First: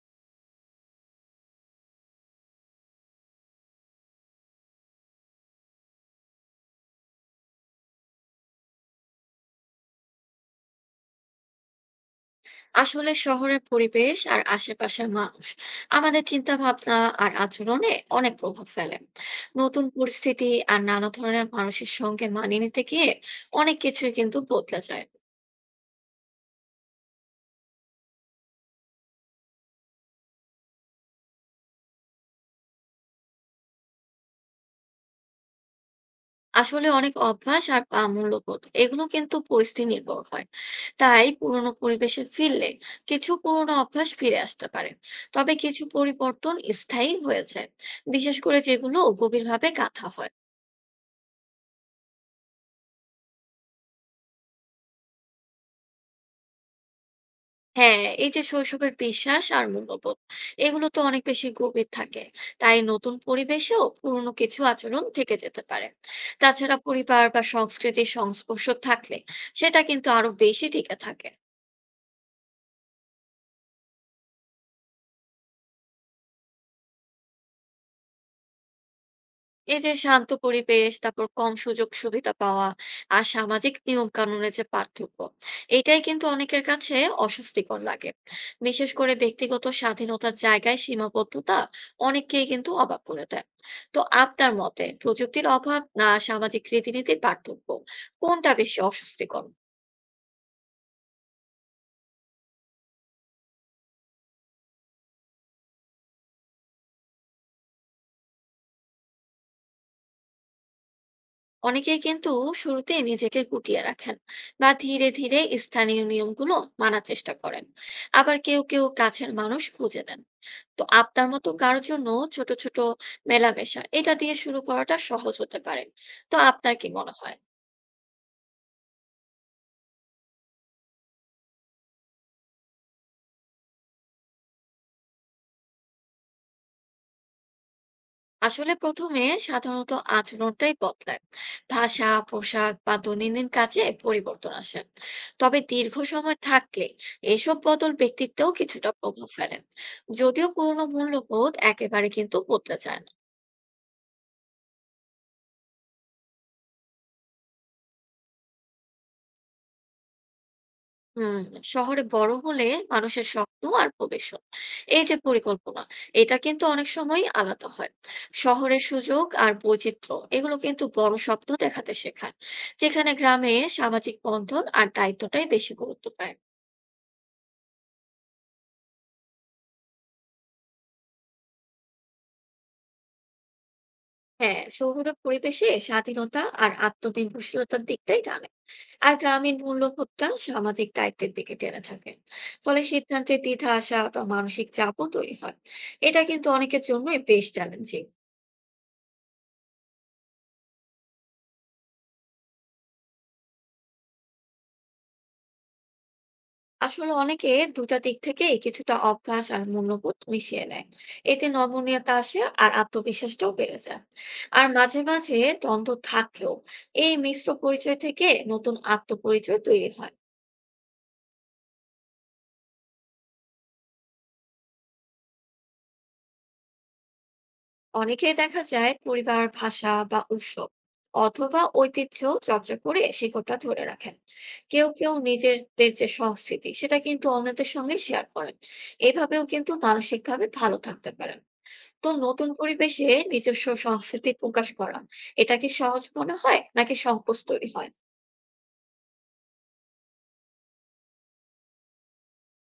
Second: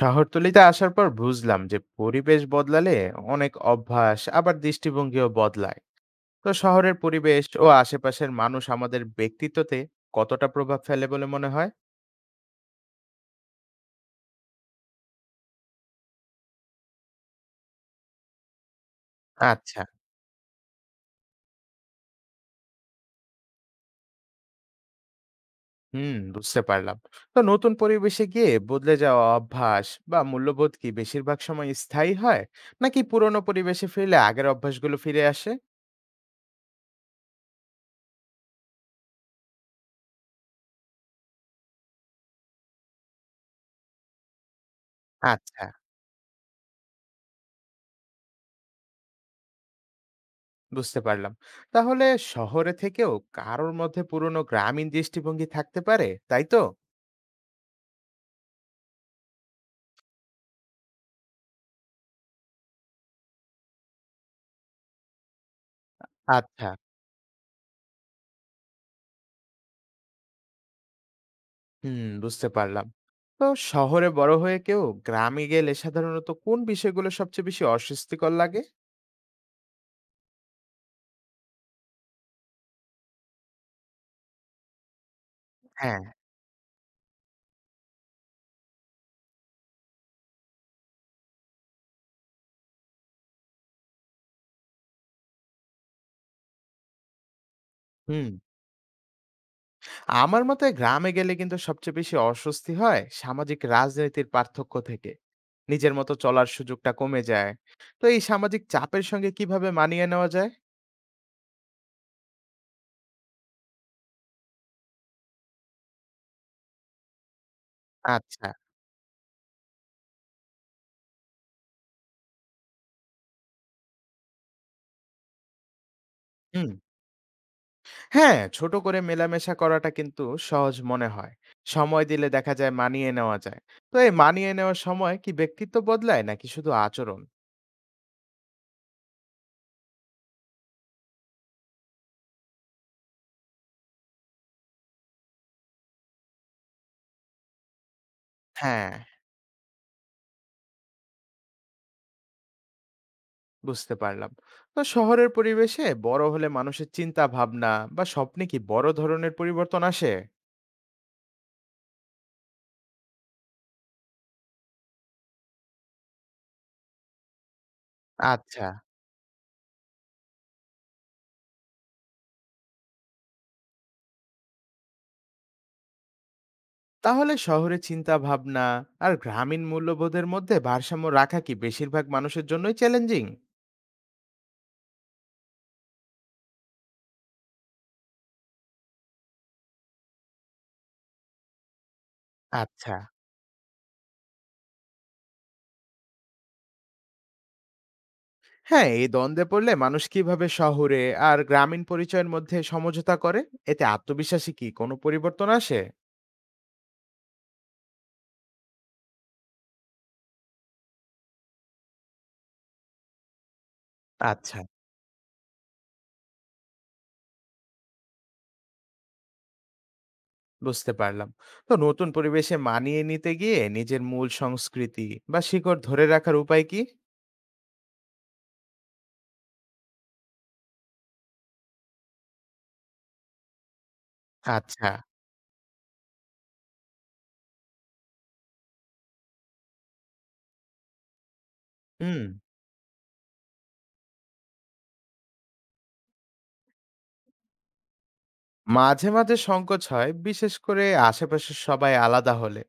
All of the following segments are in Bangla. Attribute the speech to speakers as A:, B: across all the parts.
A: শহরতলিতে আসার পর বুঝলাম যে পরিবেশ বদলালে অনেক অভ্যাস আবার দৃষ্টিভঙ্গিও বদলায়। তো শহরের পরিবেশ ও আশেপাশের মানুষ আমাদের ব্যক্তিত্বতে কতটা প্রভাব ফেলে বলে মনে হয়?
B: আসলে শহরের পরিবেশ আর আশেপাশের মানুষ আমাদের চিন্তা ভাবনা আর আচরণে অনেক প্রভাব ফেলে।
A: আচ্ছা।
B: নতুন পরিস্থিতি আর নানা ধরনের মানুষের সঙ্গে মানিয়ে নিতে গিয়ে অনেক কিছুই কিন্তু বদলে যায়।
A: হুম, বুঝতে পারলাম। তো নতুন পরিবেশে গিয়ে বদলে যাওয়া অভ্যাস বা মূল্যবোধ কি বেশিরভাগ সময় স্থায়ী হয়, নাকি পুরনো পরিবেশে ফিরলে আগের অভ্যাসগুলো ফিরে আসে?
B: আসলে অনেক অভ্যাস আর বা মূল্যবোধ এগুলো কিন্তু পরিস্থিতি নির্ভর হয়। তাই পুরোনো পরিবেশে ফিরলে কিছু পুরোনো অভ্যাস ফিরে আসতে পারে। তবে
A: আচ্ছা।
B: কিছু পরিবর্তন স্থায়ী হয়ে যায়, বিশেষ করে যেগুলো গভীরভাবে গাঁথা হয়।
A: বুঝতে পারলাম। তাহলে শহরে থেকেও কারোর মধ্যে পুরনো গ্রামীণ দৃষ্টিভঙ্গি থাকতে পারে, তাই তো?
B: হ্যাঁ, এই যে শৈশবের বিশ্বাস আর মূল্যবোধ, এগুলো তো অনেক বেশি গভীর থাকে। তাই নতুন পরিবেশেও পুরনো কিছু আচরণ থেকে যেতে পারে।
A: আচ্ছা,
B: তাছাড়া পরিবার বা সংস্কৃতির সংস্পর্শ থাকলে সেটা কিন্তু আরো বেশি টিকে থাকে।
A: হুম, বুঝতে পারলাম। তো শহরে বড় হয়ে কেউ গ্রামে গেলে সাধারণত কোন বিষয়গুলো সবচেয়ে বেশি অস্বস্তিকর লাগে?
B: এই যে শান্ত পরিবেশ, তারপর কম সুযোগ-সুবিধা পাওয়া আর সামাজিক নিয়ম-কানুনের যে পার্থক্য, এটাই
A: হ্যাঁ।
B: কিন্তু অনেকের কাছে অস্বস্তিকর লাগে। বিশেষ করে ব্যক্তিগত স্বাধীনতার জায়গায় সীমাবদ্ধতা অনেককেই কিন্তু অবাক করে দেয়। তো আপনার মতে প্রযুক্তির অভাব না সামাজিক রীতিনীতির পার্থক্য,
A: হুম,
B: কোনটা বেশি অস্বস্তিকর?
A: আমার মতে গ্রামে গেলে কিন্তু সবচেয়ে বেশি অস্বস্তি হয় সামাজিক রাজনীতির পার্থক্য থেকে। নিজের মতো চলার সুযোগটা কমে যায়। তো এই সামাজিক চাপের সঙ্গে কিভাবে মানিয়ে নেওয়া যায়?
B: অনেকেই কিন্তু শুরুতে নিজেকে গুটিয়ে রাখেন বা ধীরে ধীরে স্থানীয় নিয়মগুলো মানার চেষ্টা করেন। আবার
A: আচ্ছা,
B: কেউ কেউ কাছের মানুষ খুঁজে নেন। তো আপনার মতো কারোর জন্য ছোট ছোট মেলামেশা এটা দিয়ে শুরু করাটা সহজ হতে পারে। তো
A: হুম।
B: আপনার কি মনে হয়?
A: হ্যাঁ, ছোট করে মেলামেশা করাটা কিন্তু সহজ মনে হয়। সময় দিলে দেখা যায় মানিয়ে নেওয়া যায়। তো এই মানিয়ে নেওয়ার সময় কি ব্যক্তিত্ব বদলায় নাকি শুধু আচরণ?
B: আসলে প্রথমে সাধারণত আচরণটাই বদলায়, ভাষা পোশাক বা দৈনন্দিন কাজে পরিবর্তন আসে। তবে দীর্ঘ সময় থাকলে এসব বদল ব্যক্তিত্বেও
A: হ্যাঁ,
B: কিছুটা প্রভাব ফেলে, যদিও পুরনো মূল্যবোধ একেবারে কিন্তু বদলে যায় না।
A: বুঝতে পারলাম। তো শহরের পরিবেশে বড় হলে মানুষের চিন্তা ভাবনা বা স্বপ্নে কি বড় ধরনের পরিবর্তন আসে?
B: হুম, শহরে বড় হলে মানুষের স্বপ্ন আর ভবিষ্যৎ এই যে পরিকল্পনা, এটা কিন্তু অনেক সময় আলাদা হয়।
A: আচ্ছা,
B: শহরের সুযোগ আর বৈচিত্র্য এগুলো কিন্তু বড় স্বপ্ন দেখাতে শেখায়, যেখানে গ্রামে সামাজিক বন্ধন আর দায়িত্বটাই বেশি গুরুত্ব পায়।
A: তাহলে শহরে চিন্তা ভাবনা আর গ্রামীণ মূল্যবোধের মধ্যে ভারসাম্য রাখা কি বেশিরভাগ মানুষের জন্যই চ্যালেঞ্জিং?
B: হ্যাঁ, শহুরে পরিবেশে স্বাধীনতা আর আত্মনির্ভরশীলতার দিকটাই টানে, আর গ্রামীণ মূল্যবোধটা সামাজিক দায়িত্বের দিকে টেনে থাকে। ফলে
A: আচ্ছা।
B: সিদ্ধান্তে দ্বিধা আসা বা মানসিক চাপও তৈরি হয়। এটা কিন্তু অনেকের জন্যই বেশ চ্যালেঞ্জিং।
A: হ্যাঁ, এই দ্বন্দ্বে পড়লে মানুষ কিভাবে শহুরে আর গ্রামীণ পরিচয়ের মধ্যে সমঝোতা করে? এতে আত্মবিশ্বাসে কি কোনো পরিবর্তন আসে?
B: আসলে অনেকে দুটা দিক থেকেই কিছুটা অভ্যাস আর মূল্যবোধ মিশিয়ে নেয়। এতে নমনীয়তা আসে আর আত্মবিশ্বাসটাও বেড়ে যায়।
A: আচ্ছা।
B: আর মাঝে মাঝে দ্বন্দ্ব থাকলেও এই মিশ্র পরিচয় থেকে নতুন আত্মপরিচয় তৈরি হয়।
A: বুঝতে পারলাম। তো নতুন পরিবেশে মানিয়ে নিতে গিয়ে নিজের মূল সংস্কৃতি বা শিকড় ধরে রাখার উপায় কি?
B: অনেকেই দেখা যায় পরিবার, ভাষা বা উৎসব অথবা ঐতিহ্য চর্চা করে শিকড়টা ধরে রাখেন। কেউ
A: আচ্ছা।
B: কেউ নিজেদের যে সংস্কৃতি সেটা কিন্তু অন্যদের সঙ্গে শেয়ার করেন, এভাবেও কিন্তু মানসিকভাবে ভালো থাকতে পারেন। তো
A: হুম
B: নতুন পরিবেশে নিজস্ব সংস্কৃতি প্রকাশ করা, এটা কি সহজ মনে হয় নাকি সংকোচ তৈরি হয়?
A: মাঝে মাঝে সংকোচ হয়, বিশেষ করে আশেপাশের সবাই আলাদা হলে।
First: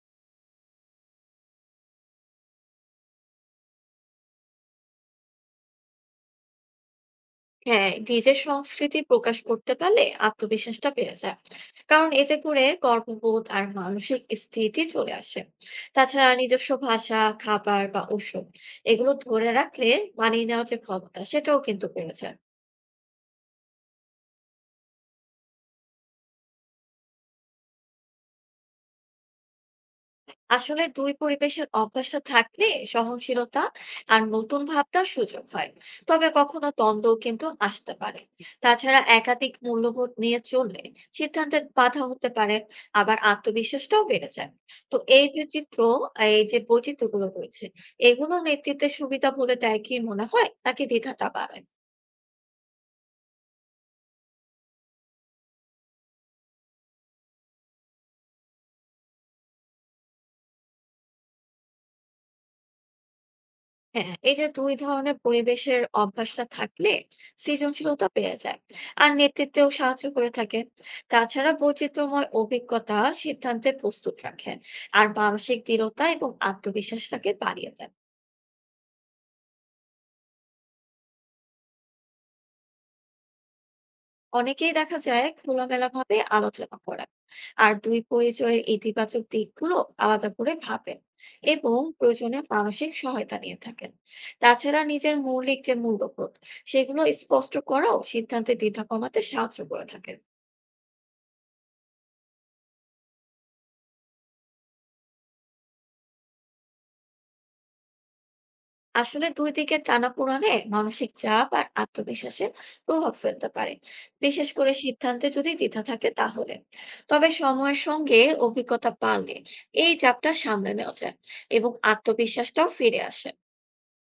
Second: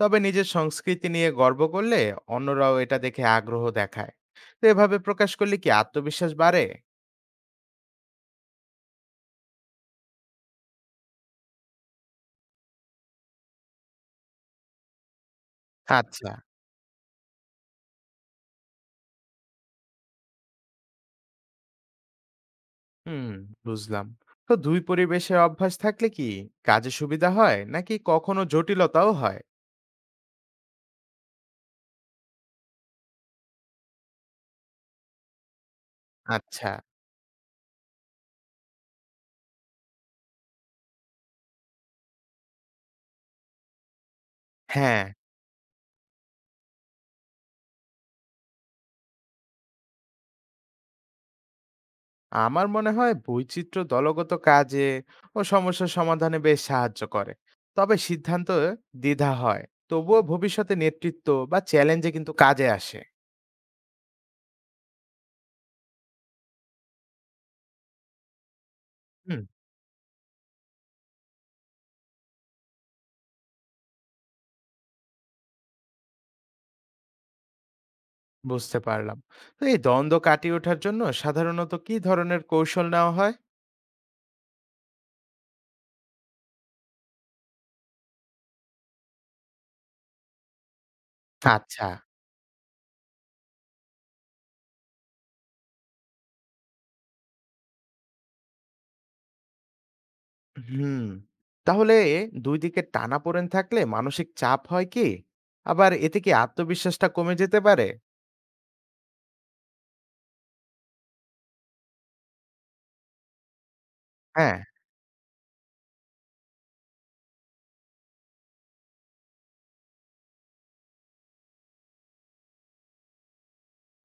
A: তবে নিজের সংস্কৃতি নিয়ে গর্ব করলে অন্যরাও এটা দেখে আগ্রহ দেখায়। তো এভাবে প্রকাশ করলে কি আত্মবিশ্বাস বাড়ে?
B: হ্যাঁ, নিজের সংস্কৃতি প্রকাশ করতে পারলে আত্মবিশ্বাসটা বেড়ে যায়, কারণ এতে করে কর্মবোধ আর মানসিক স্থিতি চলে আসে।
A: আচ্ছা।
B: তাছাড়া নিজস্ব ভাষা, খাবার বা ঔষধ এগুলো ধরে রাখলে মানিয়ে নেওয়ার যে ক্ষমতা সেটাও কিন্তু বেড়ে যায়।
A: হুম, বুঝলাম। তো দুই পরিবেশে অভ্যাস থাকলে কি কাজে সুবিধা হয় নাকি কখনো জটিলতাও হয়?
B: আসলে দুই পরিবেশের অভ্যাসটা থাকলে সহনশীলতা আর নতুন ভাবনার সুযোগ হয়। তবে
A: আচ্ছা।
B: কখনো দ্বন্দ্ব কিন্তু আসতে পারে। তাছাড়া একাধিক মূল্যবোধ নিয়ে চললে সিদ্ধান্তের বাধা হতে পারে, আবার আত্মবিশ্বাসটাও বেড়ে যায়। তো
A: হ্যাঁ,
B: এই যে বৈচিত্র্যগুলো রয়েছে, এগুলো নেতৃত্বের সুবিধা বলে দেয় কি মনে হয় নাকি দ্বিধাটা বাড়ায়?
A: আমার মনে হয় বৈচিত্র্য দলগত কাজে ও সমস্যা সমাধানে বেশ সাহায্য করে। তবে সিদ্ধান্ত দ্বিধা হয়, তবুও ভবিষ্যতে নেতৃত্ব বা চ্যালেঞ্জে কিন্তু কাজে আসে।
B: হ্যাঁ, এই যে দুই ধরনের পরিবেশের অভ্যাসটা থাকলে সৃজনশীলতা বেড়ে যায় আর
A: হুম,
B: নেতৃত্বেও সাহায্য করে থাকে। তাছাড়া বৈচিত্র্যময় অভিজ্ঞতা সিদ্ধান্তে প্রস্তুত রাখে আর মানসিক দৃঢ়তা এবং আত্মবিশ্বাসটাকে বাড়িয়ে দেয়।
A: বুঝতে পারলাম। তো এই দ্বন্দ্ব কাটিয়ে ওঠার জন্য সাধারণত কি ধরনের কৌশল নেওয়া হয়?
B: অনেকেই দেখা যায় খোলামেলাভাবে আলোচনা করেন আর দুই পরিচয়ের ইতিবাচক দিকগুলো আলাদা করে ভাবেন, এবং
A: আচ্ছা।
B: প্রয়োজনে মানসিক সহায়তা নিয়ে থাকেন। তাছাড়া নিজের মৌলিক যে মূল্যবোধ সেগুলো স্পষ্ট করাও সিদ্ধান্তে দ্বিধা কমাতে সাহায্য করে থাকে।
A: হুম, তাহলে দুই দিকে টানাপোড়েন থাকলে মানসিক চাপ হয় কি? আবার এতে কি আত্মবিশ্বাসটা কমে যেতে পারে?
B: আসলে দুই দিকের টানাপোড়েনে মানসিক চাপ আর আত্মবিশ্বাসে প্রভাব ফেলতে পারে, বিশেষ
A: হ্যাঁ।
B: করে সিদ্ধান্তে যদি দ্বিধা থাকে তাহলে। তবে সময়ের সঙ্গে অভিজ্ঞতা বাড়লে এই চাপটা সামলে নেওয়া যায় এবং আত্মবিশ্বাসটাও ফিরে আসে।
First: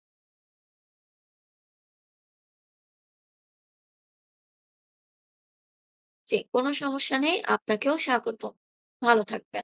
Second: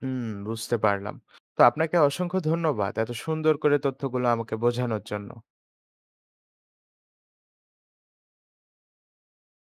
A: হুম, বুঝতে পারলাম। তো আপনাকে অসংখ্য ধন্যবাদ এত সুন্দর করে তথ্যগুলো আমাকে বোঝানোর জন্য।
B: যে কোনো সমস্যা নেই, আপনাকেও স্বাগত। ভালো থাকবেন।